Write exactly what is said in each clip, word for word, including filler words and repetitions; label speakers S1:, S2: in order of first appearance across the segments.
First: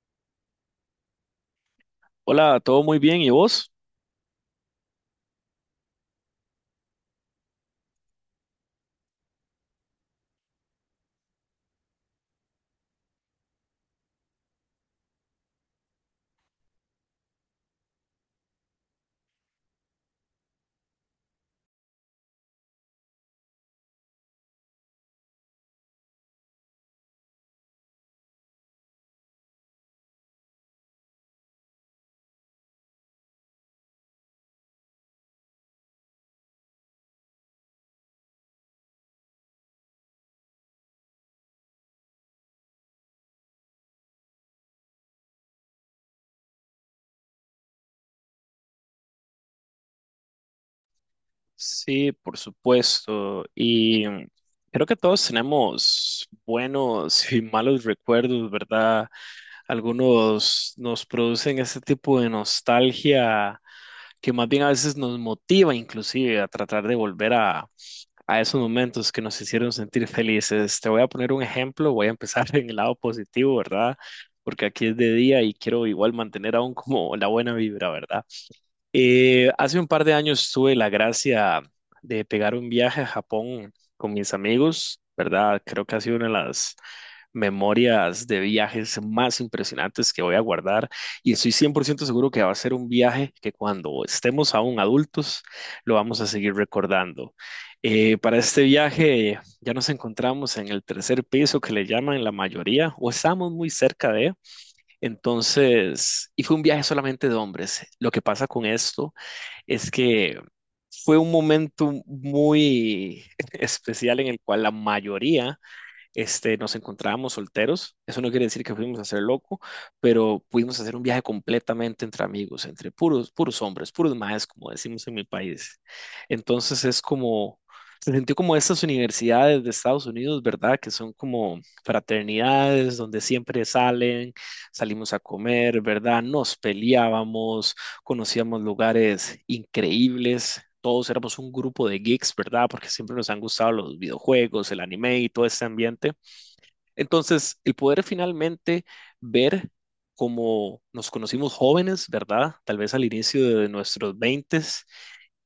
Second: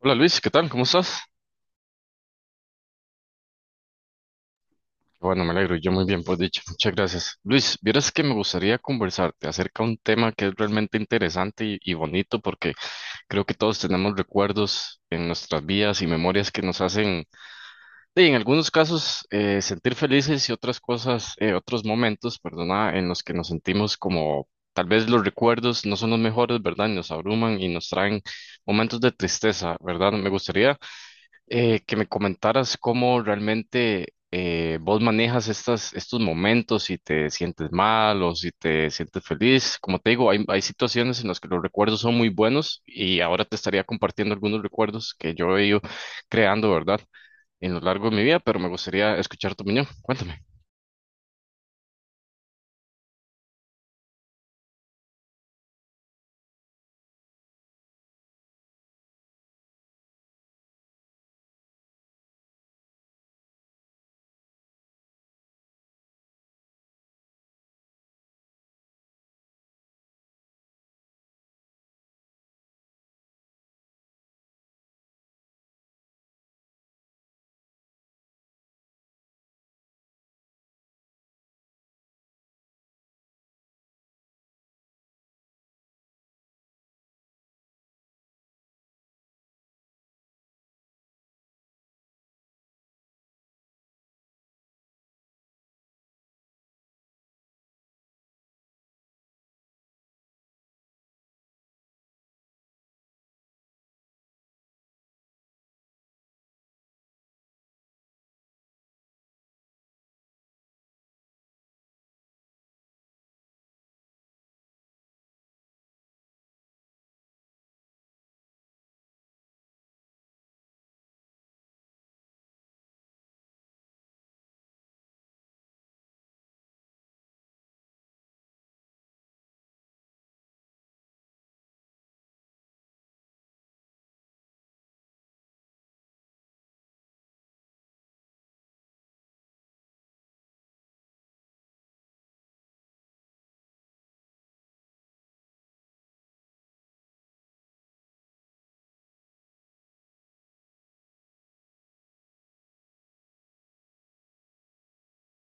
S1: Hola Luis, ¿qué tal? ¿Cómo estás?
S2: Hola, todo muy bien, ¿y vos?
S1: Bueno, me alegro, yo muy bien, pues dicho, muchas gracias. Luis, vieras que me gustaría conversarte acerca de un tema que es realmente interesante y, y bonito porque creo que todos tenemos recuerdos en nuestras vidas y memorias que nos hacen, de, en algunos casos, eh, sentir felices y otras cosas, eh, otros momentos, perdona, en los que nos sentimos como tal vez los recuerdos no son los mejores, ¿verdad? Y nos abruman y nos traen momentos de tristeza, ¿verdad? Me gustaría eh, que me comentaras cómo realmente eh, vos manejas estas, estos momentos, si te sientes mal o si te sientes feliz. Como te digo, hay, hay situaciones en las que los recuerdos son muy buenos y ahora te estaría compartiendo algunos recuerdos que yo he ido creando, ¿verdad? En lo largo de mi vida, pero me gustaría escuchar tu opinión. Cuéntame.
S2: Sí, por supuesto. Y mm, creo que todos tenemos buenos y malos recuerdos, ¿verdad? Algunos nos producen ese tipo de nostalgia que más bien a veces nos motiva inclusive a tratar de volver a, a esos momentos que nos hicieron sentir felices. Te voy a poner un ejemplo, voy a empezar en el lado positivo, ¿verdad? Porque aquí es de día y quiero igual mantener aún como la buena vibra, ¿verdad? Eh, hace un par de años tuve la gracia de pegar un viaje a Japón con mis amigos, ¿verdad? Creo que ha sido una de las memorias de viajes más impresionantes que voy a guardar y estoy cien por ciento seguro que va a ser un viaje que cuando estemos aún adultos lo vamos a seguir recordando. Eh, para este viaje ya nos encontramos en el tercer piso que le llaman la mayoría o estamos muy cerca de. Entonces, y fue un viaje solamente de hombres. Lo que pasa con esto es que fue un momento muy especial en el cual la mayoría este, nos encontrábamos solteros. Eso no quiere decir que fuimos a ser loco, pero pudimos hacer un viaje completamente entre amigos, entre puros, puros hombres, puros maes, como decimos en mi país. Entonces es como, se sintió como estas universidades de Estados Unidos, ¿verdad? Que son como fraternidades donde siempre salen, salimos a comer, ¿verdad? Nos peleábamos, conocíamos lugares increíbles, todos éramos un grupo de geeks, ¿verdad? Porque siempre nos han gustado los videojuegos, el anime y todo ese ambiente. Entonces, el poder finalmente ver cómo nos conocimos jóvenes, ¿verdad? Tal vez al inicio de nuestros veintes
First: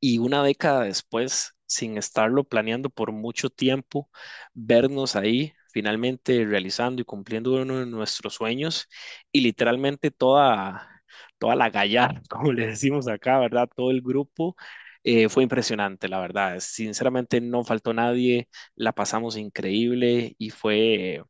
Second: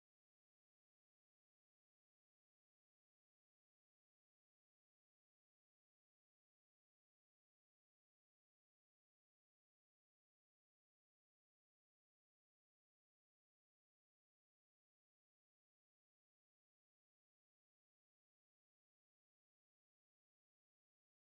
S2: y una década después, sin estarlo planeando por mucho tiempo, vernos ahí finalmente realizando y cumpliendo uno de nuestros sueños y literalmente toda, toda la gallar, como le decimos acá, ¿verdad? Todo el grupo. Eh, fue impresionante, la verdad. Sinceramente no faltó nadie, la pasamos increíble y fue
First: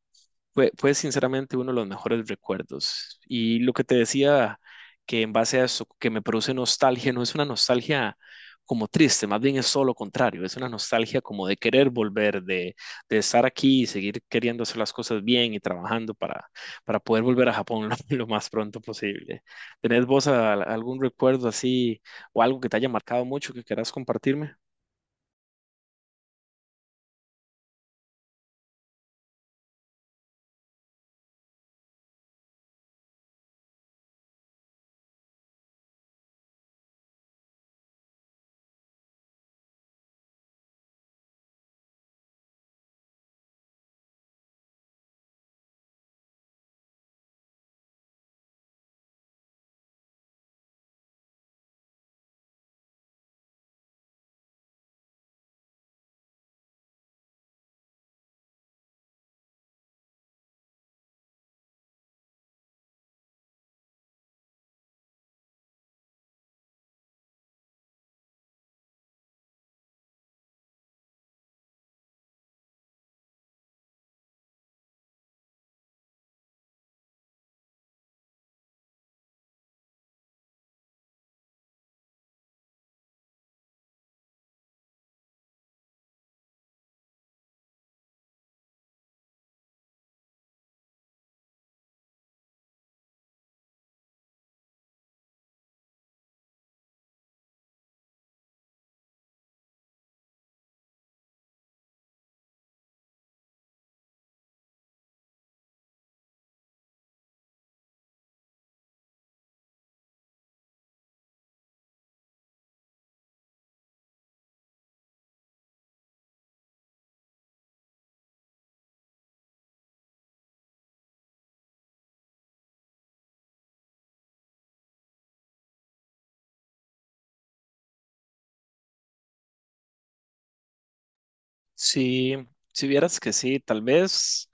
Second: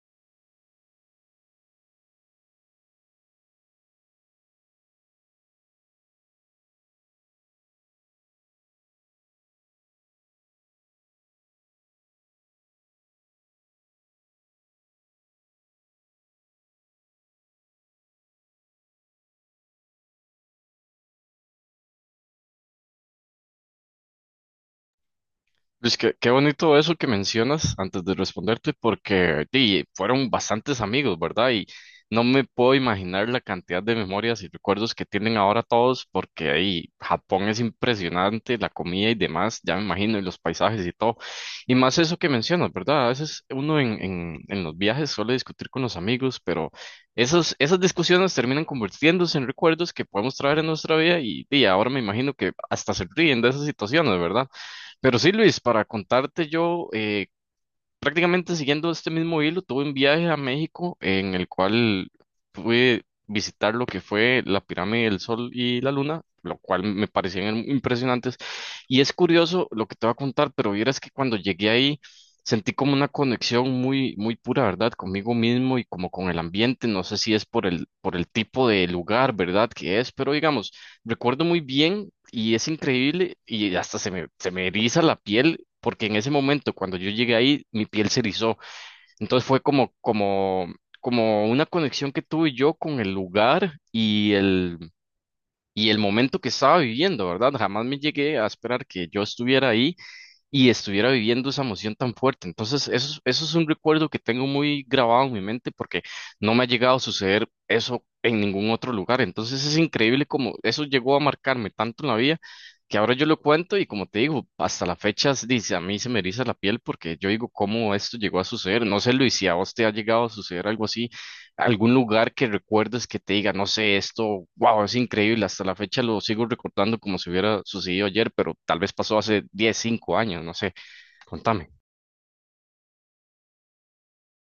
S2: fue, fue sinceramente uno de los mejores recuerdos. Y lo que te decía, que en base a eso, que me produce nostalgia, no es una nostalgia como triste, más bien es todo lo contrario, es una nostalgia como de querer volver, de, de estar aquí y seguir queriendo hacer las cosas bien y trabajando para, para poder volver a Japón lo, lo más pronto posible. ¿Tenés vos a- algún recuerdo así o algo que te haya marcado mucho que quieras compartirme?
S1: Luis, qué, qué bonito eso que mencionas antes de responderte, porque di, fueron bastantes amigos, ¿verdad? Y no me puedo imaginar la cantidad de memorias y recuerdos que tienen ahora todos, porque ahí Japón es impresionante, la comida y demás, ya me imagino, y los paisajes y todo. Y más eso que mencionas, ¿verdad? A veces uno en, en, en los viajes suele discutir con los amigos, pero esos, esas discusiones terminan convirtiéndose en recuerdos que podemos traer en nuestra vida y, y ahora me imagino que hasta se ríen de esas situaciones, ¿verdad? Pero sí, Luis, para contarte yo, eh, prácticamente siguiendo este mismo hilo, tuve un viaje a México en el cual pude visitar lo que fue la pirámide del Sol y la Luna, lo cual me parecían impresionantes. Y es curioso lo que te voy a contar, pero vieras que cuando llegué ahí sentí como una conexión muy, muy pura, ¿verdad? Conmigo mismo y como con el ambiente. No sé si es por el, por el tipo de lugar, ¿verdad? Que es, pero digamos. Recuerdo muy bien y es increíble y hasta se me, se me eriza la piel porque en ese momento cuando yo llegué ahí mi piel se erizó. Entonces fue como, como, como una conexión que tuve yo con el lugar y el, y el momento que estaba viviendo, ¿verdad? Jamás me llegué a esperar que yo estuviera ahí y estuviera viviendo esa emoción tan fuerte. Entonces, eso, es- eso es un recuerdo que tengo muy grabado en mi mente porque no me ha llegado a suceder eso en ningún otro lugar. Entonces, es increíble cómo eso llegó a marcarme tanto en la vida que ahora yo lo cuento y como te digo, hasta la fecha, dice, a mí se me eriza la piel porque yo digo, ¿cómo esto llegó a suceder? No sé, Luis, si a vos te ha llegado a suceder algo así algún lugar que recuerdes que te diga, no sé, esto, wow, es increíble, hasta la fecha lo sigo recordando como si hubiera sucedido ayer, pero tal vez pasó hace diez cinco años, no sé, contame.
S2: Sí, si vieras que sí, tal vez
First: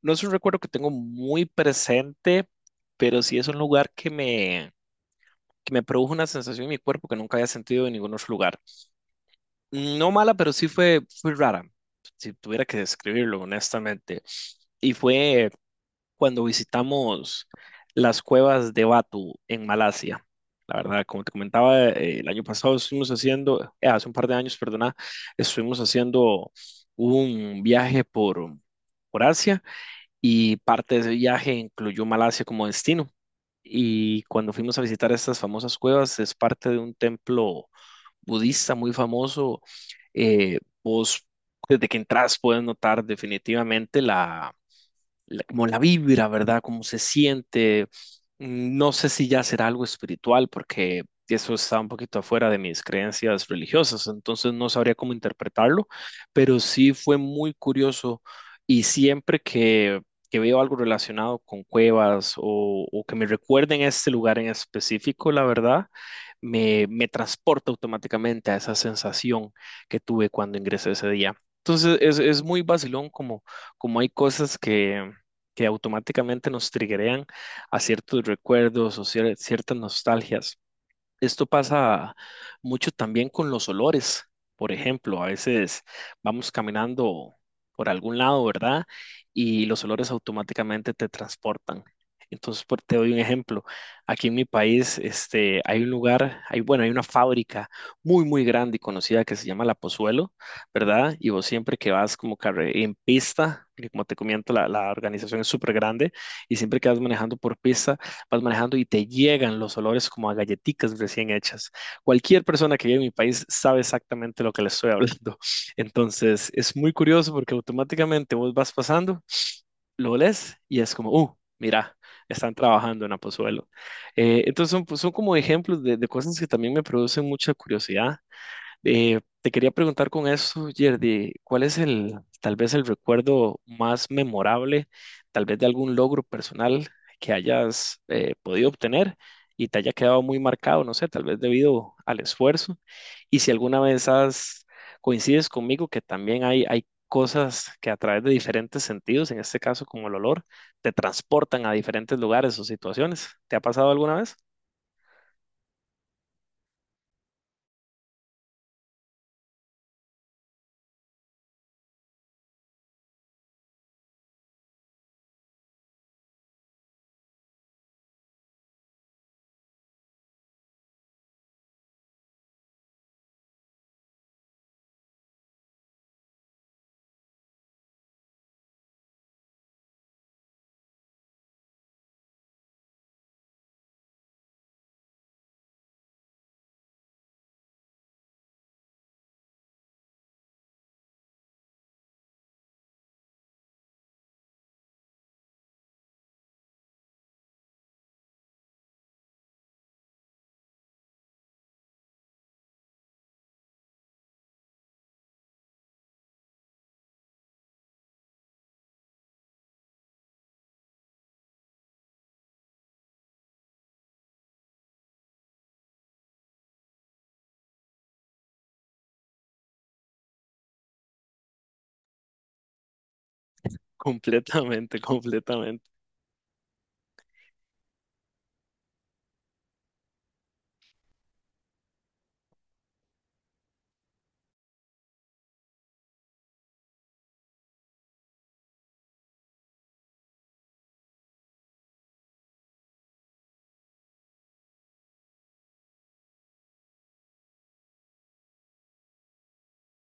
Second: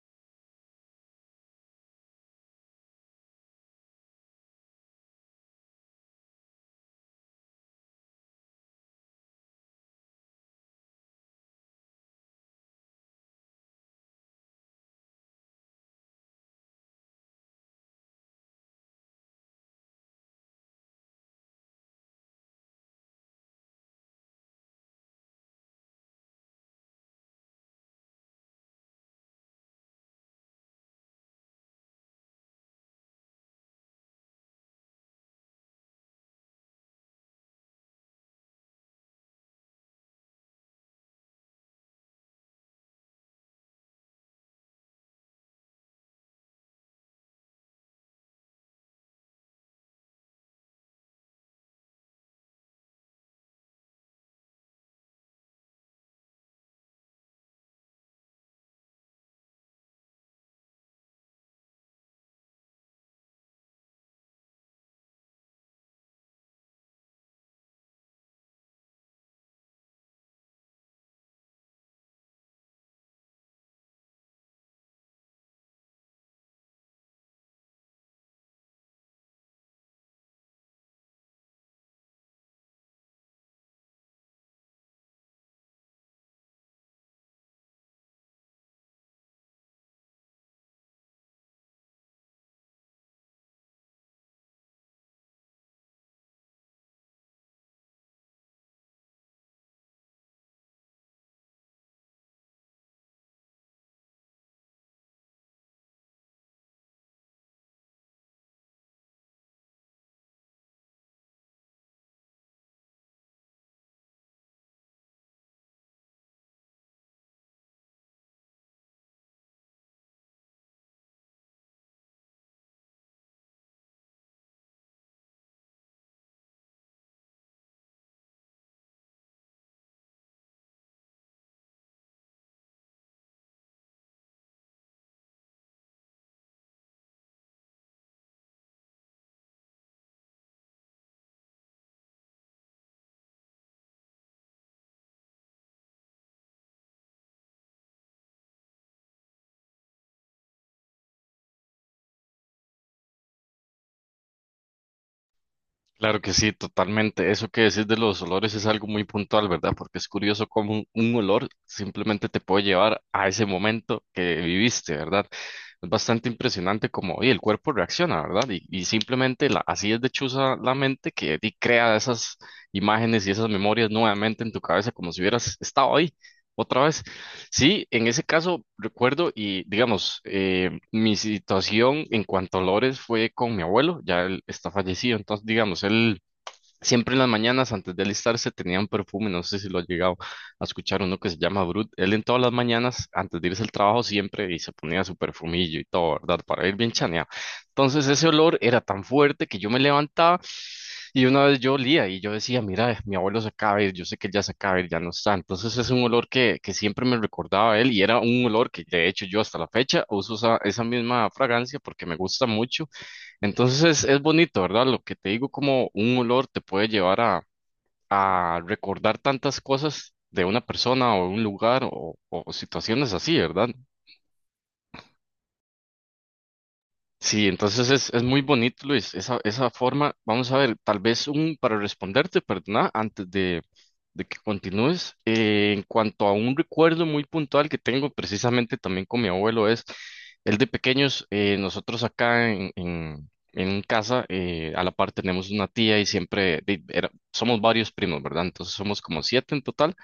S2: no es un recuerdo que tengo muy presente, pero sí es un lugar que me, que me produjo una sensación en mi cuerpo que nunca había sentido en ningún otro lugar. No mala, pero sí fue, fue rara, si tuviera que describirlo honestamente. Y fue cuando visitamos las cuevas de Batu en Malasia. La verdad, como te comentaba, eh, el año pasado estuvimos haciendo, eh, hace un par de años, perdona, estuvimos haciendo un viaje por, por Asia y parte de ese viaje incluyó Malasia como destino. Y cuando fuimos a visitar estas famosas cuevas, es parte de un templo budista muy famoso. Eh, vos, desde que entras, puedes notar definitivamente la la- como la vibra, ¿verdad? Cómo se siente. Mm, No sé si ya será algo espiritual, porque eso está un poquito afuera de mis creencias religiosas, entonces no sabría cómo interpretarlo, pero sí fue muy curioso y siempre que, que veo algo relacionado con cuevas o, o que me recuerden este lugar en específico, la verdad, me, me transporta automáticamente a esa sensación que tuve cuando ingresé ese día. Entonces es, es muy vacilón como, como hay cosas que que automáticamente nos triggerean a ciertos recuerdos o cier- ciertas nostalgias. Esto pasa mucho también con los olores. Por ejemplo, a veces vamos caminando por algún lado, ¿verdad? Y los olores automáticamente te transportan. Entonces, por- te doy un ejemplo. Aquí en mi país, este, hay un lugar, hay, bueno, hay una fábrica muy, muy grande y conocida que se llama La Pozuelo, ¿verdad? Y vos siempre que vas como carre- en pista, porque como te comento, la, la organización es súper grande, y siempre que vas manejando por pista, vas manejando y te llegan los olores como a galletitas recién hechas. Cualquier persona que vive en mi país sabe exactamente lo que le estoy hablando. Entonces, es muy curioso porque automáticamente vos vas pasando, lo olés y es como, uh, mira, están trabajando en Apozuelo. Eh, entonces, son, pues, son como ejemplos de, de cosas que también me producen mucha curiosidad. Eh, te quería preguntar con eso, Yerdy, ¿cuál es el, tal vez el recuerdo más memorable, tal vez de algún logro personal que hayas eh, podido obtener y te haya quedado muy marcado, no sé, tal vez debido al esfuerzo? Y si alguna vez has, coincides conmigo que también hay, hay cosas que a través de diferentes sentidos, en este caso como el olor, te transportan a diferentes lugares o situaciones. ¿Te ha pasado alguna vez?
S1: Claro que sí, totalmente. Eso que decís de los olores es algo muy puntual, ¿verdad? Porque es curioso cómo un, un olor simplemente te puede llevar a ese momento que viviste, ¿verdad? Es bastante impresionante cómo oye, el cuerpo reacciona, ¿verdad? Y, y simplemente la- así es de chuza la mente que di- crea esas imágenes y esas memorias nuevamente en tu cabeza como si hubieras estado ahí otra vez. Sí, en ese caso recuerdo y digamos, eh, mi situación en cuanto a olores fue con mi abuelo, ya él está fallecido, entonces digamos, él... Siempre en las mañanas, antes de alistarse, tenía un perfume, no sé si lo ha llegado a escuchar uno que se llama Brut. Él en todas las mañanas, antes de irse al trabajo, siempre y se ponía su perfumillo y todo, ¿verdad? Para ir bien chaneado. Entonces ese olor era tan fuerte que yo me levantaba y una vez yo olía y yo decía, mira, eh, mi abuelo se acaba de ir, yo sé que él ya se acaba de ir, ya no está. Entonces es un olor que, que siempre me recordaba a él y era un olor que de hecho yo hasta la fecha uso esa, esa misma fragancia porque me gusta mucho entonces es, es bonito, ¿verdad? Lo que te digo, como un olor te puede llevar a, a recordar tantas cosas de una persona o un lugar o, o situaciones así, ¿verdad?
S2: Completamente, completamente.
S1: Sí, entonces es, es muy bonito, Luis, esa, esa forma. Vamos a ver, tal vez un, para responderte, perdona, antes de, de que continúes, eh, en cuanto a un recuerdo muy puntual que tengo precisamente también con mi abuelo es, el de pequeños, eh, nosotros acá en, en, en casa, eh, a la par tenemos una tía y siempre, de- era- somos varios primos, ¿verdad? Entonces somos como siete en total.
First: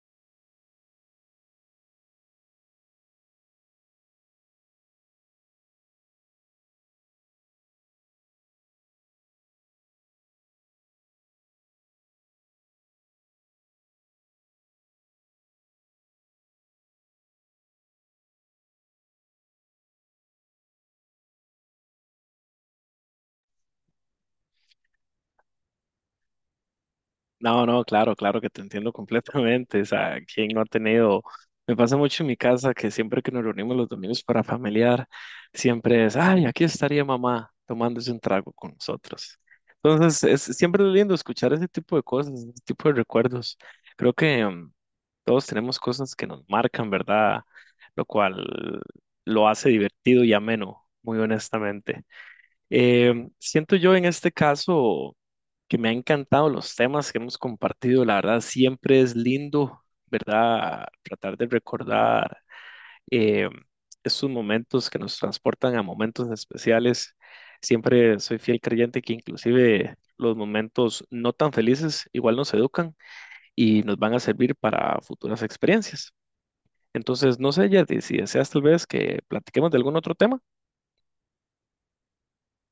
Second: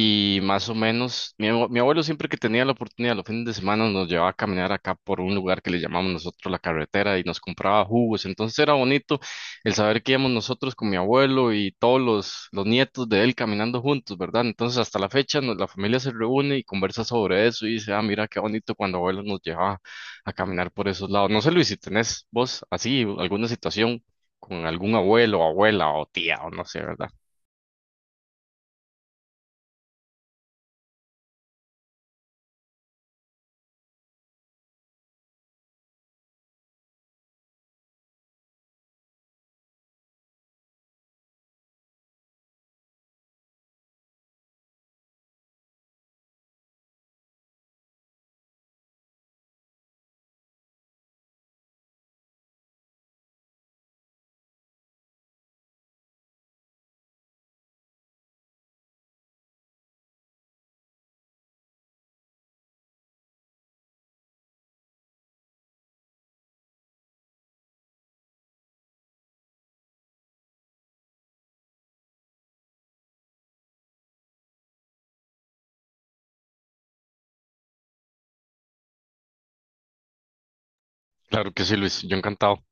S1: Y más o menos, mi, abue- mi abuelo siempre que tenía la oportunidad los fines de semana nos llevaba a caminar acá por un lugar que le llamamos nosotros la carretera y nos compraba jugos. Entonces era bonito el saber que íbamos nosotros con mi abuelo y todos los, los nietos de él caminando juntos, ¿verdad? Entonces hasta la fecha nos- la familia se reúne y conversa sobre eso y dice, ah, mira qué bonito cuando abuelo nos llevaba a caminar por esos lados. No sé, Luis, si tenés vos así alguna situación con algún abuelo, abuela o tía o no sé, ¿verdad?
S2: No, no, claro, claro que te entiendo completamente. O sea, ¿quién no ha tenido? Me pasa mucho en mi casa que siempre que nos reunimos los domingos para familiar, siempre es, ay, aquí estaría mamá tomándose un trago con nosotros. Entonces, es siempre es lindo escuchar ese tipo de cosas, ese tipo de recuerdos. Creo que mm, todos tenemos cosas que nos marcan, ¿verdad? Lo cual lo hace divertido y ameno, muy honestamente. Eh, siento yo en este caso que me han encantado los temas que hemos compartido. La verdad, siempre es lindo, ¿verdad? Tratar de recordar eh, esos momentos que nos transportan a momentos especiales. Siempre soy fiel creyente que inclusive los momentos no tan felices igual nos educan y nos van a servir para futuras experiencias. Entonces, no sé, Yeti, si deseas tal vez que platiquemos de algún otro tema.
S1: Claro que sí, Luis, yo encantado.